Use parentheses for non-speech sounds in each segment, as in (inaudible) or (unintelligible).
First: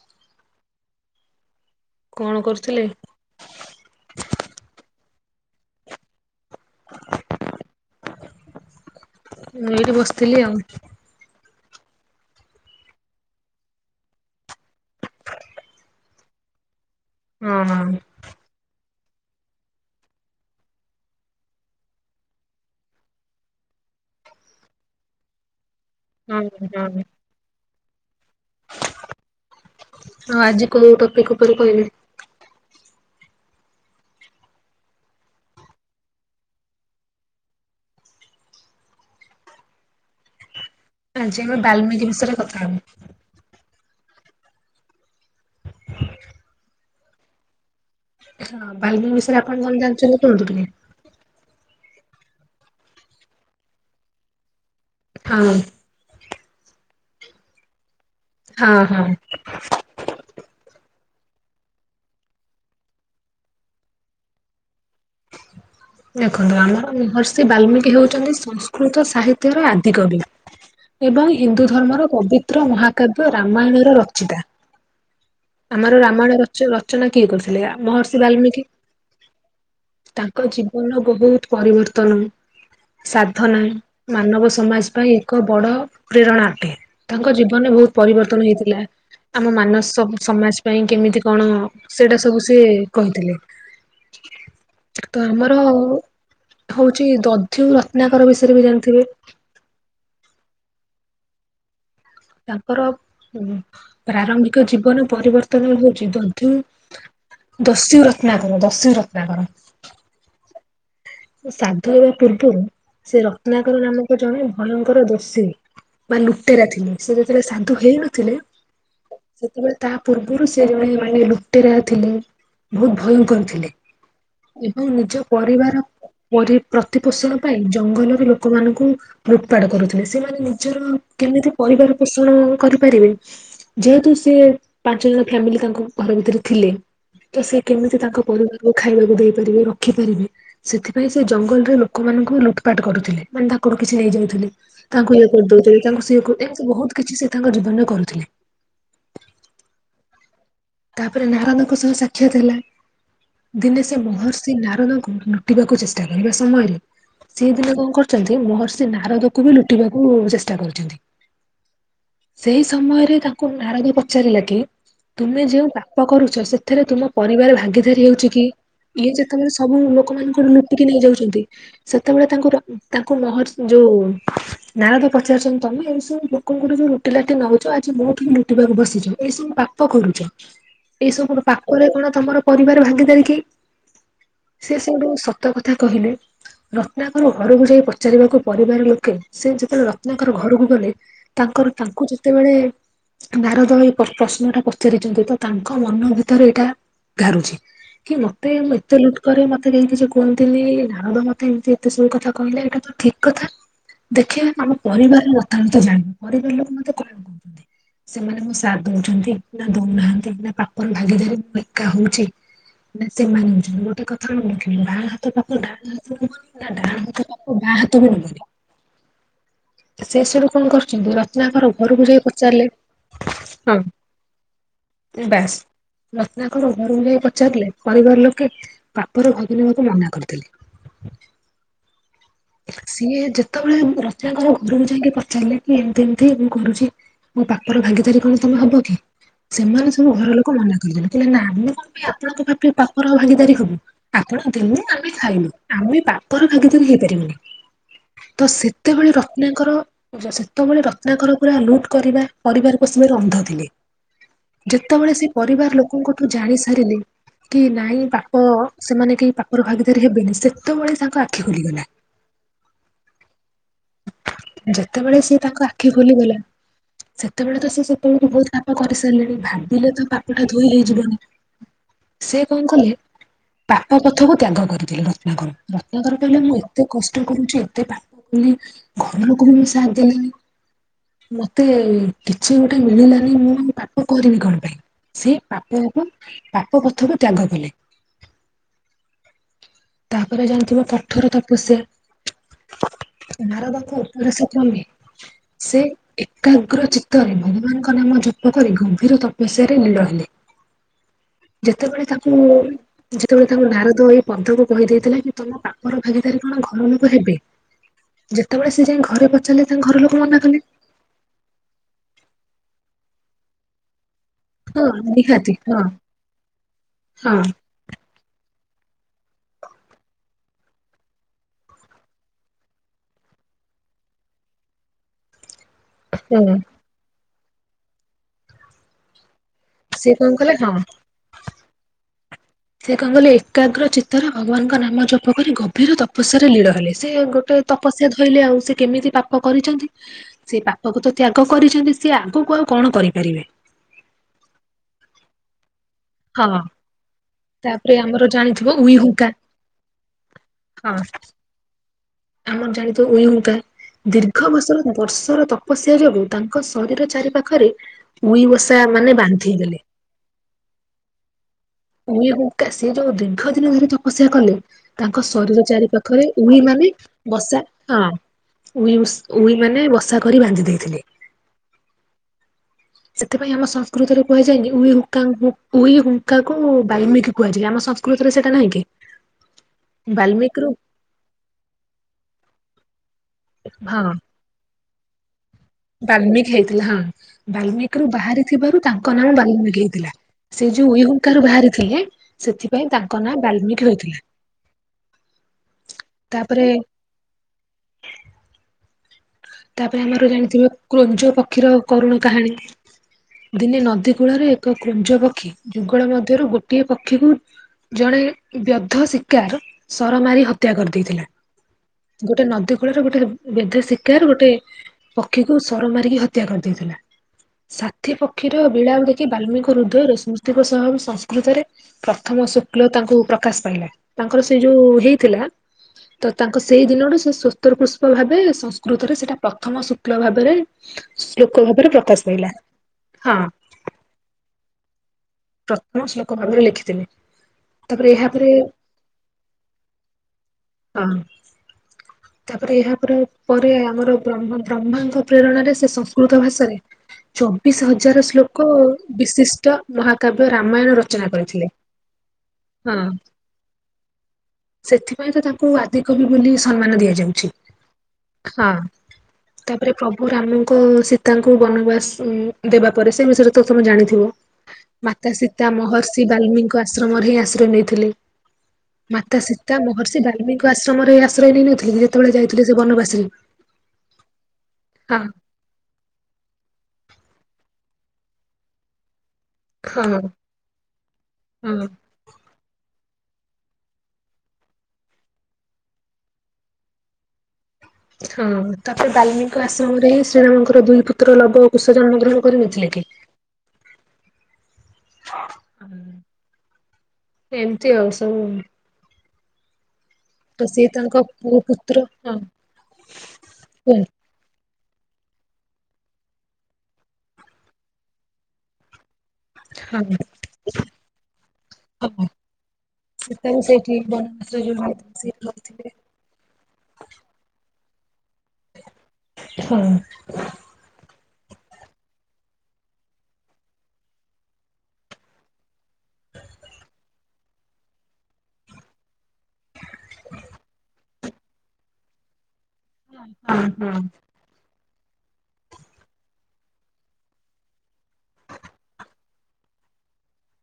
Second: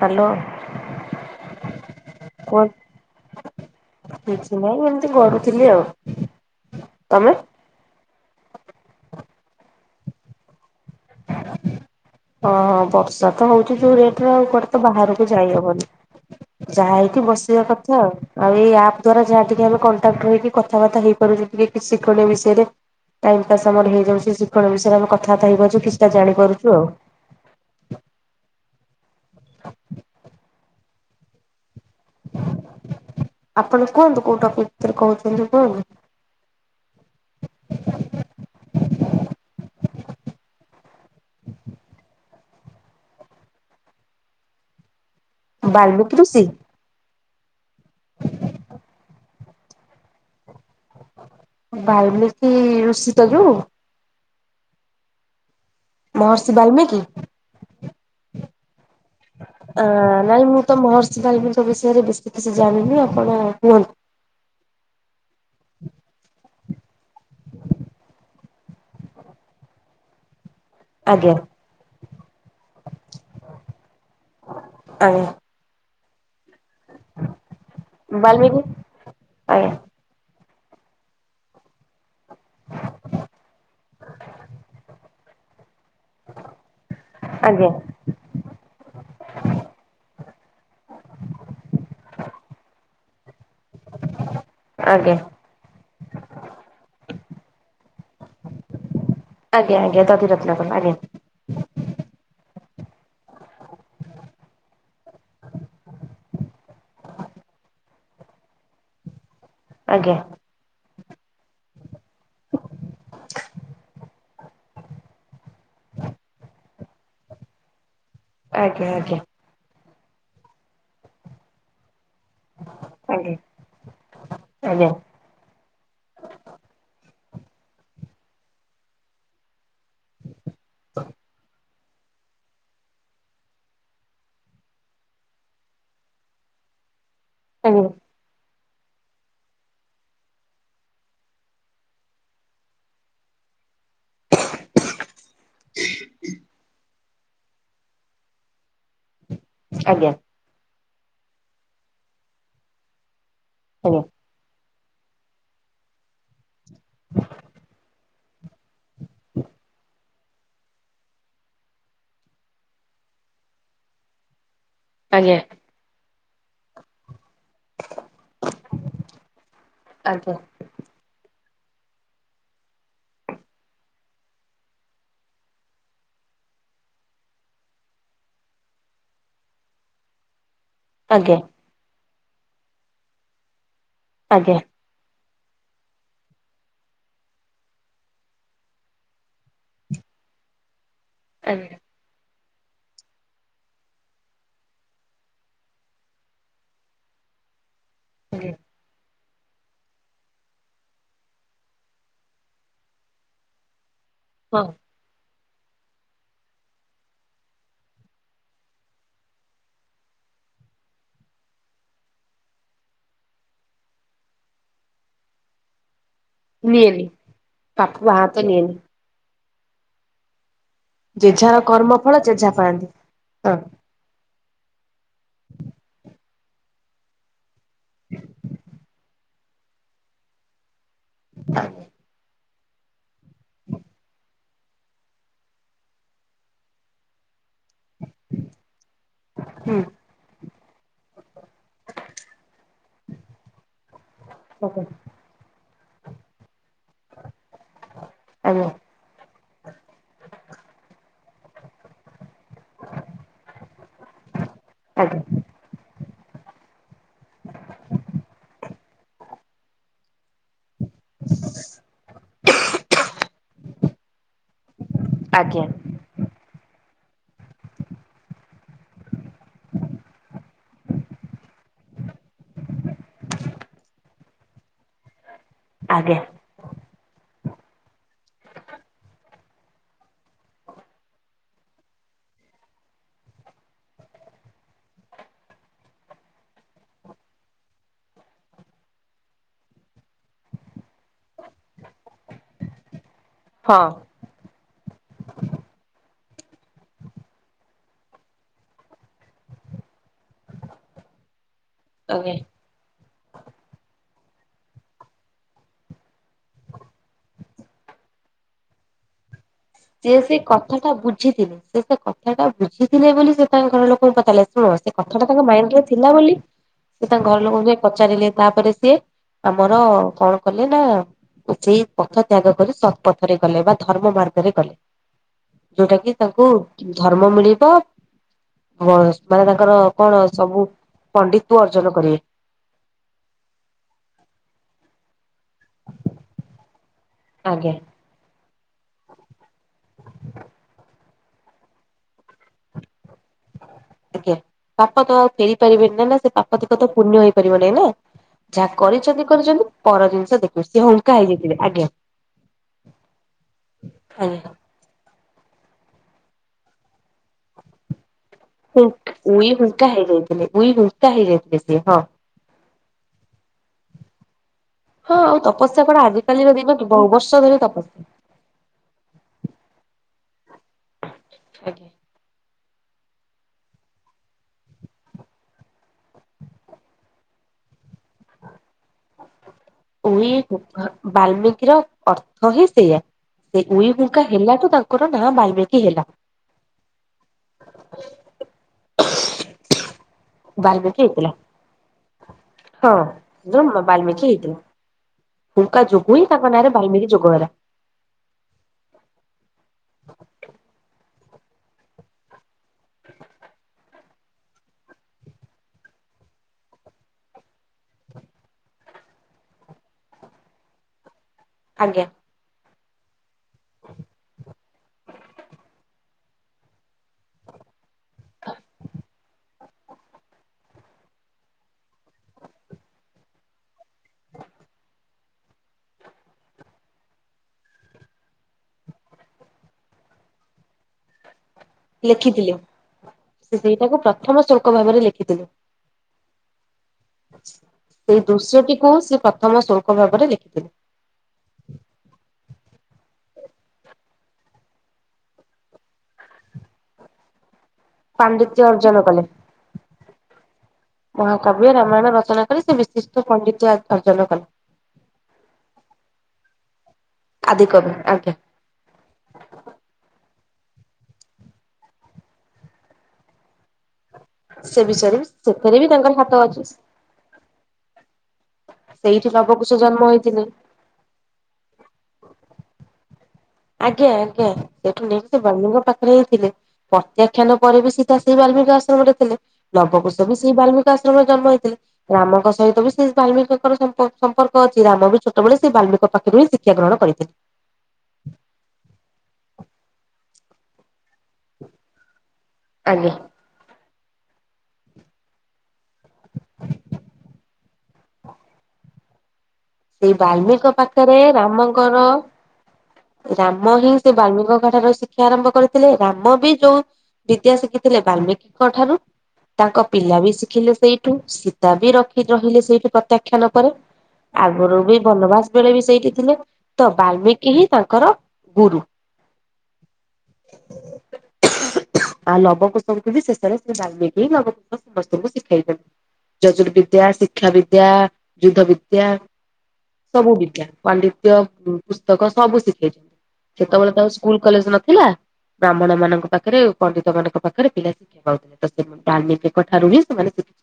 Hello. କଣ କରୁଥିଲେ? କିଛି ନାହିଁ ଏମତି ଗଡୁଥିଲି ଆଉ। ତମେ? ମୁଁ ଏଇଠି ବସଥିଲି ଆଉ। ହଁ ହଁ ବର୍ଷା ତ ହୋଉଚି ଯୋଉ ରେଟ୍ ରେ ଆଉ କୁଆଡେ ତ ବାହାରକୁ ଯାଇହବନି। ଯାହା ହେଇ କି ହଁ ବସିବା ହଁ କଥା ଆଉ। ଆଉ ଏଇ ଆପ୍ ଦ୍ଵାରା ଯାହା ଟିକେ ହେବ କଣ୍ଟାକ୍ଟ ରହିକି କଥାବାର୍ତ୍ତା ହେଇପାରୁଚନ୍ତି ଶିଖଣ୍ଡି ବିଷୟରେ। ଟାଇମ୍ ପାସ୍ ଆମର ହେଇଯାଉଚି ଶିକ୍ଷଣି ବିଷୟରେ ଆମ କଥାବାର୍ତ୍ତା ହେଇପାରୁଚୁ। କିଛିଟା ଜାଣିପାରୁଚୁ ଆଉ। ହଁ ଆଜି କୋଉ ଟପିକ ଉପରେ କହିବେ? ଆପଣ କୁହନ୍ତୁ କୋଉ ଟପିକି ଭିତରେ କହୁଚନ୍ତି କୁହନ୍ତୁ? ଆଜି ଆମେ ବାଲ୍ମୀକୀ ବିଷୟରେ କଥା ହବୁ। ବାଲ୍ମୀକି ଋଷି? ହଁ ବାଲ୍ମୀକି ବିଷୟରେ ଆପଣ କଣ ଜାଣଚନ୍ତି କୁହନ୍ତୁ? ବାଲ୍ମୀକି ଋଷି ତ ଯୋଉ? ହଁ। ମହର୍ଷି ବାଲ୍ମୀକି? ହଁ ହଁ। ଆ ନାଇଁ ମୁଁ ତ ମହର୍ଷି ବାଲ୍ମୀଙ୍କ ବିଷୟରେ ବେଶୀ କିଛି ଜାଣିନି। ଆପଣ କୁହନ୍ତୁ? ଦେଖନ୍ତୁ ଆମର ମହର୍ଷି ବାଲ୍ମିକି ହେଉଚନ୍ତି ସଂସ୍କୃତ ସାହିତ୍ୟର ଆଦିକବି। (inaudible) ଏବଂ ହିନ୍ଦୁ ଧର୍ମର ପବିତ୍ର ମହାକାବ୍ୟ ରାମାୟଣର ରଚିତା। ଆଜ୍ଞା ଆମର ରାମାୟଣ ରଚ ରଚନା କିଏ କରଥିଲେ? ମହର୍ଷି ବାଲ୍ମୀକି ବାଲ୍ମିକି। ଆଜ୍ଞା ତାଙ୍କ ଜୀବନର ବହୁତ ପରିବର୍ତ୍ତନ। ସାଧନା ମାନବ ସମାଜ ପାଇଁ ଏକ ବଡ଼ ପ୍ରେରଣା ଅଟେ। ତାଙ୍କ ଆଜ୍ଞା ଜୀବନରେ ବହୁତ ପରିବର୍ତ୍ତନ ହେଇଥିଲା। ଆମ ମାନସ ସ ସମାଜ ପାଇଁ କେମିତି କଣ ସେଇଟା ସବୁ ସିଏ କହିଥିଲେ। ଆଜ୍ଞା ତ ଆମର ହୋଉଚି ଦଧ୍ୟୁ ରତ୍ନାକର ବିଷୟରେ ବି ଜାଣଥିବେ? ଆଜ୍ଞା ଆଜ୍ଞା ଦଧି ରତ୍ନକର ଆଜ୍ଞା। ତାଙ୍କର ଉଁ ପ୍ରାରମ୍ଭିକ ଜୀବନ ପରିବର୍ତ୍ତନ ହୋଉଚି ଦଧି। ଦସ୍ୟୁ ରତ୍ନାକର ଦସ୍ୟୁ ରତ୍ନାକର। ଆଜ୍ଞା। ଶ୍ରାଦ୍ଧ ହେବା ପୂର୍ବରୁ ସେ ରତ୍ନାକର ନାମକ ଜଣେ ଭୟଙ୍କର ଦୋଷୀ। ବା ଲୁଟେରା ଥିଲେ ସେ ଯେତେବେଳେ ସାଧୁ ହେଇନଥିଲେ। ଆଜ୍ଞା ଆଜ୍ଞା। ସେତେବେଳେ ତା ପୂର୍ବରୁ ସେ ଜଣେ ମାନେ ଲୁପଟେରା ଥିଲେ। ବହୁତ ଆଜ୍ଞା ଭୟଙ୍କର ଥିଲେ ଆଜ୍ଞା ଆଜ୍ଞା ଏବଂ ନିଜ ପରିବାର ମୋଢି ପ୍ରତି ପୋଷଣ ପାଇଁ ଜଙ୍ଗଲରେ ଲୋକମାନଙ୍କୁ ଲୁଟପାଟ କରୁଥିଲେ। ସେମାନେ ନି ଜର କେମିତି ପରିବାର ପୋଷଣ କରିପାରିବେ। ଯେହେତୁ ସିଏ ପାଞ୍ଚ ଜଣ ଫ୍ୟାମିଲି ତାଙ୍କ ଘର ଭିତରେ ଥିଲେ। ତ ସେ କେମିତି ତାଙ୍କ ପରିବାରକୁ ଖାଇବାକୁ ଦେଇପାରିବେ ରଖିପାରିବେ ସେଥି ପାଇଁ ସେ ଜଙ୍ଗଲ ରେ ଲୋକମାନଙ୍କୁ ଲୁଟପାଟ କରଥିଲେ। ମାନେ ତାଙ୍କଠୁ କିଛି ନେଇଯାଉଥିଲେ। ତାଙ୍କୁ ଇଏ କରି ଦଉଥିଲେ ତାଙ୍କୁ ସିଏକରି ଏମିତି ବହୁତ କିଛି ସିଏ ତାଙ୍କ ଜୀବନରେ କରୁଥିଲେ। ଆଜ୍ଞା। ତାପରେ ନାରଦଙ୍କ ସହ ସାକ୍ଷାତ ହେଲା ଦିନେ ସେ ମହର୍ଷି ନାରଦଙ୍କୁ। କାଟିବାକୁ ଚେଷ୍ଟା କରିବା ସମୟରେ ସେହି ଦିନ କଣ କରୁଛନ୍ତି ମହର୍ଷି ନାରଦକୁବି ଲୁଟିବାକୁ ଚେଷ୍ଟା କରିଛନ୍ତି। ସେଇ ସମୟରେ ତାଙ୍କୁ ନାରଦ ପଚାରିଲାକି। ତୁମେ ଯୋଉ ପାପ କରୁଚ ସେଥିରେ ତୁମ ପରିବାର ଭା ଭାଗିଧାରୀ ହେଉଚିକି ଇଏ ଯେତେବେଳେ ସବୁ ଆଜ୍ଞା ଲୋକମାନଙ୍କର ଲୁଟିକି ନେଇ ଯାଉଛନ୍ତି। ସେତେବେଳେ ତାଙ୍କୁ ତାଙ୍କୁ ମହଶ୍ରୀ ଯୋଉ। ନାରଦ ପଚାରୁଛନ୍ତି ତମେ ଏଇ ସବୁ ଲୋକଙ୍କର ଯୋଉ ଲୁଟି ଲାଟି ନଉଚ ଆଜି ମୋଠୁବି ଲୁଟିବାକୁ ବସିଛ ଏଇ ସବୁ ପା ପାପ କରୁଛ ଏଇ ସବୁ ପାପରେ କଣ ତମର ପରିବାର ଭାଙ୍ଗିଦାରିକି? ଆଜ୍ଞା ସେ ସେଇଠୁ ସତ କଥା କହିଲେ। ରତ୍ନାକର ଘରକୁ ଯାଇ ପଚାରିବାକୁ ପରିବାର ଲୋକେ ସେ ଯେତେବେଳେ ରତ୍ନାକର ଘରକୁ ଗଲେ। ତାଙ୍କର ତାଙ୍କୁ ଯେତେବେଳେ ନାରଦ ଏ ପ୍ରଶ୍ନ ପ୍ରଶ୍ନଟା ପଚାରି କିନ୍ତୁ ତ ତାଙ୍କ ମନ ଭିତରେ ଏଇଟା ଘାରୁଛି କି ମତେ ଆଜ୍ଞା ମୁଁ ଏତେ ଲୁଟ କରି ମତେ କେହିକିଛି କୁହନ୍ତିନି ନାରଦ ମତେ ଏମିତି ଏତେ ସବୁ କଥା କହିଲେ ଏଟାତ ଠିକ କଥା। ହଁ ଦେଖିବା ଆମ ପରିବାର ଅଥାତ ଜାଣିବ ପରିବାର ଲୋକ ମତେ କଣ କହୁଛନ୍ତି ସେମାନେ ମୋ ସାଥ ଦଉଛନ୍ତି। ଦଉନାହାନ୍ତି ନାଁ ପାପର ଭାଗିଦାରୀ ମୁଁ ଏକା ହଉଛି। ନାଁ ସେମାନେ ହଉଛନ୍ତି ଗୋଟେ କଥା କଣ ଦେଖିଲୁ ବାଆଁ ହାତ ପାପୁଲିଟା ନାଁ ଡାହାଣ ନିଏନି ହାତ ପାପ ବାଆଁ ହାତବି ପାପ ହାତ ନିଏନି ନବନି ସେ ସେଠୁ କଣ କର ଯେଝାର ରତ୍ନାଙ୍କର କର୍ମ ଘରକୁ ଫଳ ଯାଇ ଯେଝା ପଚାରିଲେ ପାଆନ୍ତି। ହଁ। ବାସ ରତ୍ନାକର ଘରକୁ ଯାଇ ପଚାରିଲେ ପରିବାର ଲୋକେ କା ଘରେ କୋଉଦିନ ମୋତେ ମନା କରିଥିଲେ। (unintelligible) ସିଏ ଯେତେବେଳେ ରତ୍ନାକର ଘରକୁ ଯାଇକି ପଚାରିଲେକି ଏମିତି ଏମିତି ମୁଁ କରୁଛି। ମୋ ପାପର ଭାଗିଦାରୀ କଣ ତମେ ହବକି? ସେମାନେ ହୁଁ ସବୁ ଘର ଲୋକ ମନା କରିଦେଲେ କହିଲେ ନାଁ ଆମେ କଣ ପାଇଁ ଆପଣଙ୍କ ପାପ ପାପର ଭାଗିଦାରି ହବୁ। ଆପଣ ଦେଲେ ଆମେ ଖାଇଲୁ ଆମେ ବାପର ଭାଗିଦାରୀ ହେଇ ତ ଆଜ୍ଞା ସେତେବେଳେ ରତ୍ନାଙ୍କର ସେତେବେଳେ ରତ୍ନାଙ୍କରଙ୍କୁ ପୁରା ଲୁଟ କରିବା ପରିବାର ପୋଷିବାରେ ଅନ୍ଧ ଥିଲେ ଆଜ୍ଞା ଯେତେବେଳେ ଆଜ୍ଞା ସେ ପରିବାର ଲୋକଙ୍କୁ ଜାଣିସାରିଲେଲକି ନାଇଁ ପାପ ସେମାନେ କେହି ପାପର ଭାଗିଦାରୀ ହେବେନି ସେ ସେତବେଳେ ତାଙ୍କ ଆଖି ଖୋଲିଗଲା। (unintelligible) ଯେତେବେଳେ ସିଏ ଆଜ୍ଞା ତାଙ୍କ ଆଖି ଖୋଲିଗଲା। ସେତେବେଳେତ ସେ ସେତେବେଳେତ ବହୁତ ପାପ କରିସାରିଲେଣି ଭାବିଲେତ ପାପଟା ଧୋଇ ହେଇଯିବନି। ସେ କଣ କଲେ ପାପ ପଥକୁ ତ୍ୟାଗ କରିଥିଲେ ରତ୍ନାକର ରତ୍ନାକର ଆଜ୍ଞା କହିଲେ ମୁଁ ଏତେ କଷ୍ଟ କଷ୍ଟ କରୁଚ ଏତେ ପାପ ବୋଲି ଘର ଲୋକଙ୍କୁବି ସାଥ ଦେଲେନି। ମତେ କିଛି ଗୋଟେ ମିଳିଲାନି ମୁଁ ପାପ କରିବି କଣ ପାଇଁ? ସେଇ ପାପକୁ ପାପ କଥାକୁ ତ୍ୟାଗ କଲେ। (inaudible) ତାପରେ ଜାଣିଥିବ କଠୋର ତପସ୍ୟା। ହଁ ନାରଦଙ୍କ ଉପଦେଶ କ୍ରମେ ସେ ଏକାଗ୍ର ଚିତ୍ତରେ ଭଗବାନଙ୍କ ନାମ ଜପ କରି ଗଭୀର ତପସ୍ୟାରେ ନିଳହେଲେ। (inaudible) ଯେତେବେଳେ ତାକୁ ଆଜ୍ଞା ଯେତେବେଳେ ତାଙ୍କୁ ନାରଦ ଏଇ ପଦକୁ କହିଦେଇଥିଲା। କି ତମ ପାଖର ଭାଗିଦାରୀ କଣ ହବ? ଘରଲୋକ ହେବେ। ଯେତେବେଳେ ସେ ଯାଇ ଘରେ ପହଞ୍ଚିଛନ୍ତି। ତାଙ୍କ ଘର ଲୋକ ଯେ ସେ ମନା କଲେ କଥାଟା ବୁଝିଥିଲେ। ସେ ସେ କଥା ଟା ବୁଝିଥିଲେ ବୋଲି ସେ ତାଙ୍କ ଘର ଲୋକଙ୍କୁ କଥା ହେଲେନି। ଶୁଣ ହଁ ସେ କଥା ଟା ତାଙ୍କ ନିହାତି ମାଇଣ୍ଡ ରେ ହଁ ଥିଲା ବୋଲି। ସେ ତାଙ୍କ ହଁ ଘର ଲୋକଙ୍କୁ ପଚାରିଲେ। ତାପରେ ସିଏ ଆମର କଣ କଲେ ନା ଯେ ପଥ ତ୍ୟାଗ କରି ଶତପଥରେ ଗଲେ। ବା ଧର୍ମ ମାର୍ଗ ରେ ଗଲେ ଯୋଉଟା କି ତାଙ୍କୁ ହଁ ଧର୍ମ ମିଳିବ ହଁ ମାନେ ତାଙ୍କର ସିଏ କଣ କଲେ ସବୁ ହଁ ପଣ୍ଡିତ୍ୱ ଅର୍ଜନ କରିବେ। ସେ କଣ କଲେ? ଏକାଗ୍ର ଚିତ୍ତର ଭଗବାନଙ୍କ ନାମ ଜପ କରି ଗଭୀର ତପସ୍ୟାରେ ଲୀଡ଼ ହେଲେ ସେ। ଯେ ଗୋଟେ ଆଜ୍ଞା ତପସ୍ୟା ଧୋଇଲେ ଆଉ। ସେ କେମିତି ପାପ କରିଛନ୍ତି? ସେ ପାପାକୁ ତ ତ୍ୟାଗ କରିଛନ୍ତି। ସିଏ ଆଗକୁ ଆଉ କଣ କରିପାରିବେ? ଆଜ୍ଞା। ପାପତ ଆଉ ଫେରି ପାରିବେନି ନା ନା। ସେ ହଁ ପାପତିିକ ତ ପୁଣ୍ୟ ହେଇପାରିବ ନେଇଁ ନା। ତାପରେ ଆମର ଜାଣିଥିବ ଯାହା ଉଇ ହୁଙ୍କା କରିଛନ୍ତି କରିଛନ୍ତି ପର ଜିନିଷ ଦେଖ ସିଏ ଅଙ୍କା ହେଇଯାଇଥିଲେ। ଆଜ୍ଞା। ଆପଣଙ୍କ ଜାଣିଥିବେ ଉଇହୁଙ୍କା। ଆଜ୍ଞା। ଦୀର୍ଘ ବର୍ଷର ବର୍ଷର ତ ବଶିବା ଯୋଗୁ। ତାଙ୍କ ଶରୀର ଚାରି ପାଖରେ ଉଇବସା ହୁଙ୍କ ମାନେ ଉଇ ବାନ୍ଧି ହୁଙ୍କା ଦେଲେ। ହେଇଯାଇଥିଲେ ଉଇ ହୁଙ୍କା ହେଇଯାଇଥିଲେ ସିଏ। ହଁ। ଉଇ ହୁଙ୍କା ସିଏ ଯୋଉ ଦୀର୍ଘ ଦିନ ଧରି ତପସ୍ୟା କଲେ। ହଁ ତାଙ୍କ ଆଉ ଶରୀର ତପସ୍ୟା ଚାରି କଣ ପାଖରେ ଆଜିକାଲିର ଉଈ ଦିନ କି ମାନେ ବହୁ ବର୍ଷ ଧରି ବସା ତପସ୍ୟା। ହଁ। ଉଇ ଉସ ଉଇ ମାନେ ବସା କରି ବାନ୍ଧି ଦେଇଥିଲେ। ଆଜ୍ଞା। ସେଥିପାଇଁ ଆମ ସଂସ୍କୃତରେ କୁହାଯାଇନି। ଉଇ ହୁକା ଉଇ ହୁଙ୍କାକୁ ବାଲ୍ମିକି କୁହାଯାଏ। ଆମ ସଂ କୃତରେ ସେଟା ନାହିଁ କି? (inaudible) ବାଲ୍ମିକିରୁ ଉଇହୁଙ୍କା ବାଲ୍ମିକିର ଅର୍ଥ ହଁ ସେଇଆ। ସେ ଉଇ ହୁଙ୍କା ହେଲାଠୁ ତାଙ୍କୁ ଙ୍କର ନାଁ ବଲ୍ମିକ ବଲ୍ମିକ ହେଇଥିଲା। ହଁ ବାଲ୍ମିକରୁ ବାହାରି ଥିବାରୁ ତାଙ୍କ ନାଁ ବାଲ୍ମିକ ହେଇଥିଲା। ସେ ଯୋଉ ବାଲ୍ମିକି ହେଇଥିଲା। ଉଈହୁଙ୍କାରୁ ବାହାରିଥିଲେ। ସେଥିପାଇଁ ହଁ ତାଙ୍କ ନାଁ ବାଲ୍ମିକ ହୋଇଥିଲା। ବାଲ୍ମିକି ହେଇଥିଲା ହୁଙ୍କା ଯୋଗୁ ହିଁ ତାଙ୍କ ତାପରେ ନାଁରେ ବଲ୍ମିକ ଯୋଗ ହେଲା। ତାପରେ ଆମର ଜାଣିଥିଵେ। କ୍ରୁଞ୍ଜ ପକ୍ଷୀର କରୁଣ କାହାଣୀ। ଦିନେ ନଦୀ କୂଳରେ ଏକ କ୍ରୁଞ୍ଜ ପକ୍ଷୀ ଯୁଗଳ ମଧ୍ୟରୁ ଗୋଟିଏ ପକ୍ଷୀକୁ ଜଣେ ବ୍ୟଧ ଶିକାର ସର ମାରି ହତ୍ୟା କରିଦେଇଥିଲେ। ଆଜ୍ଞା। ଗୋଟେ ନଦୀ କୂଳରେ ଗୋଟେ ବେଧ୍ୟ ଶିକାର ଗୋଟେ ପକ୍ଷୀକୁ ସରମା ମାରିକି ହତ୍ୟା କରିଦେଇଥିଲା। ସାଥୀ ପକ୍ଷୀର ବିଳାପ ଦେଖି ବାଲ୍ମିକଙ୍କ ହୃଦୟ ରୋସ (unintelligible) ସଂସ୍କୃତରେ ପ୍ରଥମ ଶୁକ୍ଲ ତାଙ୍କୁ ପ୍ରକାଶ ପାଇଲା। ତାଙ୍କର ସେ ଯୋଉ ହେଇଥିଲା। ତ ତାଙ୍କ ସେଇ ଦିନଠୁ ସେ ସ୍ୱତର ପୁଷ୍ପ ଭାବେ ସଂସ୍କୃତରେ ସେଇଟା ପ୍ରଥମ ଶୁକ୍ଲ ଭାବରେ ଶ୍ଳୋକ ଭାବରେ ପ୍ରକାଶ ପାଇଲା ଲେଖିଥିଲେ। ହଁ ସେ ସେଇଟାକୁ ପ୍ରଥମ ଶ୍ଳୋକ ଭାବରେ ଲେଖିଥିଲେ। ପ୍ରଥମ ଶ୍ଳୋକ ଭାବରେ ଲେଖିଥିଲେ। ତାପରେ ସେଇ ଏହାପରେ ଦୃଶ୍ୟଟିକୁ ସେ ପ୍ରଥମ ଶ୍ଳୋକ ଭାବରେ ଲେଖିଥିଲେ। ହଁ ତାପରେ ଏହା ପରେ ପରେ ଆମର ବ୍ରହ୍ମ-ବ୍ରହ୍ମାଙ୍କ ପ୍ରେରଣାରେ ସେ ସଂସ୍କୃତ ଭାଷାରେ ଚବିଶ ହଜା ବିଚାର ପାଣ୍ଡିତ୍ୟ ଶ୍ଳୋକ ଅର୍ଜନ କଲେ ବିଶିଷ୍ଟ ମହାକାବ୍ୟ ରାମାୟଣ ରଚନା କରିଥିଲେ। ପରେ ସେ ହଁ ବିଶିଷ୍ଟ ପଣ୍ଡିତ ଅର୍ଜନ କଲେ। ସେଥିପାଇଁ ତ ତାଙ୍କୁ ଆଦିକବି ବୋଲି ସମ୍ମାନ ଦିଆଯାଉଛି। ଆଦି କବି ଆଜ୍ଞା ହଁ। ତାପରେ ପ୍ରଭୁ ରାମଙ୍କୁ ସୀତାଙ୍କୁ ବନବାସ ଦେବା ପରେ ସେ ବିଷୟରେ ତ ତମେ ଜାଣିଥିବ? ସେ ବିଷୟରେ ବି ମାତା ସୀତା ସେଥିରେ ବି ତାଙ୍କର ମହର୍ଷି ହାତ ଅଛି। ବାଲ୍ମୀଙ୍କ ଆଶ୍ରମରେ ହିଁ ଆଶ୍ରୟ ନେଇଥିଲେ। ସେଇଠି ମାତା ନବକୁଶ ସୀତା ଜନ୍ମ ମହର୍ଷି ହେଇଥିଲେ ବାଲ୍ମୀିକ ଆଶ୍ରମରେ ଆଶ୍ରୟ ନେଇ ନଥିଲେ ଯେତେବେଳେ ଯାଇଥିଲେ ସେ ବନବାସକୁ? ଆଜ୍ଞା ଆଜ୍ଞା ସେଇଠୁ ନେଇକି (unintelligible) ଙ୍କ ପାଖ ରୁଥିଲେ ପ୍ରତ୍ୟାଖ୍ୟାନ ପରେ ବି ସିତା ସେଇ ବାଲ୍ମିକ ଆଶ୍ରମରେ ଥିଲେ। ଲବ ହଁ କୁଶ ବି ସେଇ ବାଲ୍ମିକୀ ଆଶ୍ରମରେ ଜନ୍ମ ହେଇଥିଲେ। ହଁ ରାମଙ୍କ ସହିତ ବି ସେ ବାଲ୍ମିକଙ୍କର ସମ୍ପର୍କ ଅଛି। ରାମ ବି ଛୋଟବେଳେ ସେ ବାଲ୍ମୀଙ୍କ ପାଖରୁ ହିଁ ଶିକ୍ଷା ଗ୍ରହଣ କରିଥିଲେ। ହଁ ତାପରେ ବାଲ୍ମିକଙ୍କ ଆଶ୍ରମରେ ହିଁ ଶ୍ରୀରାମଙ୍କର ଦୁଇ ପୁ ତ୍ର ଲବ କୁଶ ଜନ୍ମଗ୍ରହଣ କରିନଥିଲେ କି? ଆଜ୍ଞା ଏମିତି ଆଉ ସବୁ। ସେଇ ତ ବଲ୍ମିକଙ୍କ ସିଏ ପାଖରେ ତାଙ୍କ ପୁଅ ପୁତ୍ର ରାମଙ୍କର ହଁ ରାମ ହିଁ ସେ କୁହନ୍ତୁ ବଲ୍ମିକଙ୍କ ଠାରୁ ଶି ଶିକ୍ଷା ଆରମ୍ଭ କରିଥିଲେ। ରାମ ବି ଯୋଉ ବିଦ୍ୟା ଶିଖିଥିଲେ ବାଲମିକିଙ୍କ ଠାରୁ। ତାଙ୍କ ହଁ ପିଲା ବି ଶିଖିଲେ ସେଇଠୁ। ସୀତା ବି ରଖି ହଁ ରହିଲେ ସେଇଠୁ ପ୍ରତ୍ୟାଖ୍ୟାନ ପରେ। ଆଗରୁ ବି ବନବାସ ବେଳେ ବି (unintelligible) ସେଇଠି ଥିଲେ। ତ ବଲ୍ମିକ ହିଁ ତାଙ୍କର ଗୁରୁ। ହଁ। (inaudible) ଆଉ ଲବ କୁଶଙ୍କୁ ବି ଶେଷରେ ସେ ବଲ୍ମିକ ହିଁ ଲବ କୁଶ ସମସ୍ତଙ୍କୁ ଶିଖେଇଦେଲେ। ଜଜୁର ବିଦ୍ୟା, ଶିକ୍ଷା ବିଦ୍ୟା, ଯୁଦ୍ଧ ବିଦ୍ୟା ସବୁ ବିଦ୍ୟା ପାଣ୍ଡିତ୍ୟ ପୁସ୍ତକ ସବୁ ଶିଖେଇଛନ୍ତି। ହଁ ସେତେବେଳେ ତ ଆଉ ହଁ ସ୍କୁଲ କଲେଜ ନଥିଲା। ବ୍ରାହ୍ମଣ ମାନଙ୍କ ପାଖରେ ପଣ୍ଡିତ ମାନଙ୍କ ପାଖରେ ପିଲା (unintelligible) ବାଲ୍ମିକ ପାଖରୁ ହିଁ ସେମାନେ ଶିଖିଲେ।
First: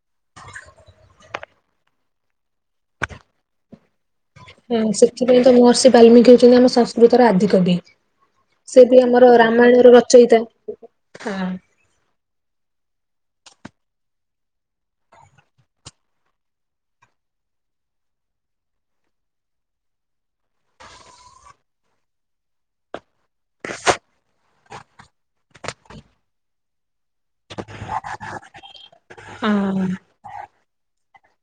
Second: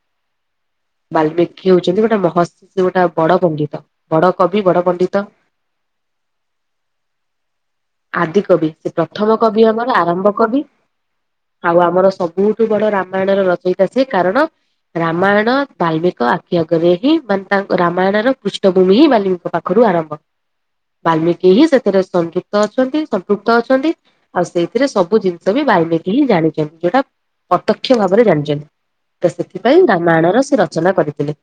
ବାଲ୍ମିକୀ ହଉଛନ୍ତି ଗୋଟେ ମହର୍ଷି ଗୋଟେ ବଡ ପଣ୍ଡିତ। ବଡକବି ହଁ ସେଥିପାଇଁ ତ ମହର୍ଷି ବାଲ୍ମିକି ହଉଛନ୍ତି ଆମ ସଂସ୍କୃତର ଆଦିକବି। ଆଦି କବି ସେ ପ୍ରଥମ କବି ଆମର ଆରମ୍ଭ ରଚୟିତା କବି। ହଁ ଆଉ ଆମର ସ ବହୁତ୍ ବଡ ରାମାୟଣ ର ରଚୟତା ସେ କାରଣ ରାମାୟଣ ବାଲ୍ମିକ ଆଖ୍ୟା କରିକି ମାନେ ତାଙ୍କ ରାମାୟଣର ପୃଷ୍ଠଭୂମି ହିଁ ବାଲ୍ମୀଙ୍କ ପାଖରୁ ଆରମ୍ଭ ବାଲମିକି ହିଁ ସେଥିରେ ସଂପୃକ୍ତ ଅଛନ୍ତି। ସପୃକ୍ତ ଅଛନ୍ତି ଆଉ ସେଇଥିରେ ସବୁ ଜିନିଷ ବି ବାଲମିକି ହିଁ ଜାଣିଛନ୍ତି ଯୋଉଟା ପ୍ରତ୍ୟକ୍ଷ ଭାବରେ ଜାଣିଛନ୍ତି, ତ ହଁ ସେଥିପାଇଁ ରାମାୟଣର ସେ ରଚନା କରିଥିଲେ।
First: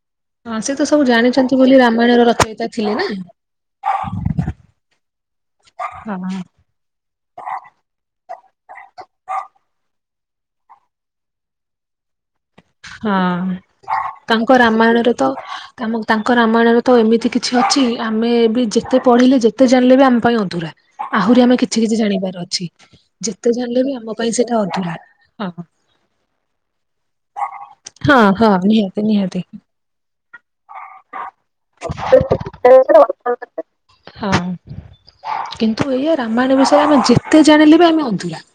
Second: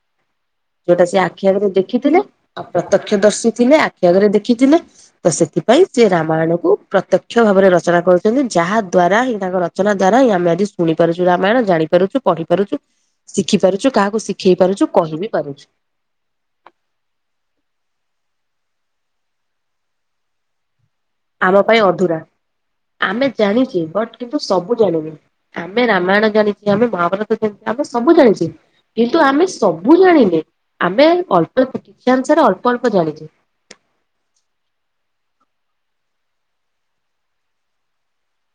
ହଁ ତ ସବୁ ଯୋଉଟା ସେ ଆଖି ଜାଣିଛନ୍ତି ଆଗରେ ବୋଲି ଦେଖିଥିଲେ, ରାମାୟଣର ଆଉ ରଚୟିତା ଥିଲେ ନା ପ୍ରତ୍ୟକ୍ଷ ଦର୍ଶିଥିଲେ ଆଖି ଆଗରେ ଦେଖିଥିଲେ। ତ ସେଥିପାଇଁ ସେ ହଁ ରାମାୟଣକୁ ପ୍ରତ୍ୟ ଷ ଭାବରେ ରଚନା କରୁଛନ୍ତି। ଯାହା ଦ୍ୱାରା ହିଁ ତାଙ୍କ ରଚନା ଦ୍ଵାରା ହିଁ ଆମେ ଆଜି ଶୁଣିପାରୁଛୁ ରାମାୟଣ ଜାଣିପାରୁଛୁ ପଢି ପାରୁଛୁ, ହଁ ଶିଖି ପାରୁଛୁ କାହାକୁ ତାଙ୍କ ଶିଖେଇ ପାରୁଛୁ ରାମାୟଣରେ ତ କହିିବି ପାରୁଛୁ। ଆମ ତାଙ୍କ ରାମାୟଣରେ ତ ଏମିତି କିଛି ଅଛି ଆମେ ବି ଯେତେ ପଢ଼ିଲେ ଯେତେ ଜାଣିଲେ ବି ଆମ ପାଇଁ ଅଧୁରା। ଆହୁରି ଆମ ଆମେ ପାଇଁ କିଛି କିଛି ଅଧୁରା ଜାଣିବାର ଅଛି ଆମେ ଯେତେ ଜାଣିଛେ ଜାଣିଲେ ବି ବଟ୍ ଆମ ପାଇଁ କିନ୍ତୁ ସେଇଟା ସବୁ ଅଧୁରା ଜାଣିନୁ। ହଁ। ଆମେ ରାମାୟଣ ଜାଣିଛେ ଆମେ ମହାଭାରତ ଜାଣିଛେ ଆମେ ସବୁ ହଁ ଜାଣିଛେ। ହଁ ନିହାତି କିନ୍ତୁ ନିହାତି। ଆମେ ସବୁ ଜାଣିଲେ ଆମେ ଅଳ୍ପ କିଛି ଅଂସରେ ଅଳ୍ପ ଅଳ୍ପ ଜାଣିଛେ। ହଁ କିନ୍ତୁ ଏଇଆ ରାମାୟଣ ବିଷୟରେ ଆମେ ଯେତେ ଜାଣିଲେ ବି ଆମେ ଅଧୁରା।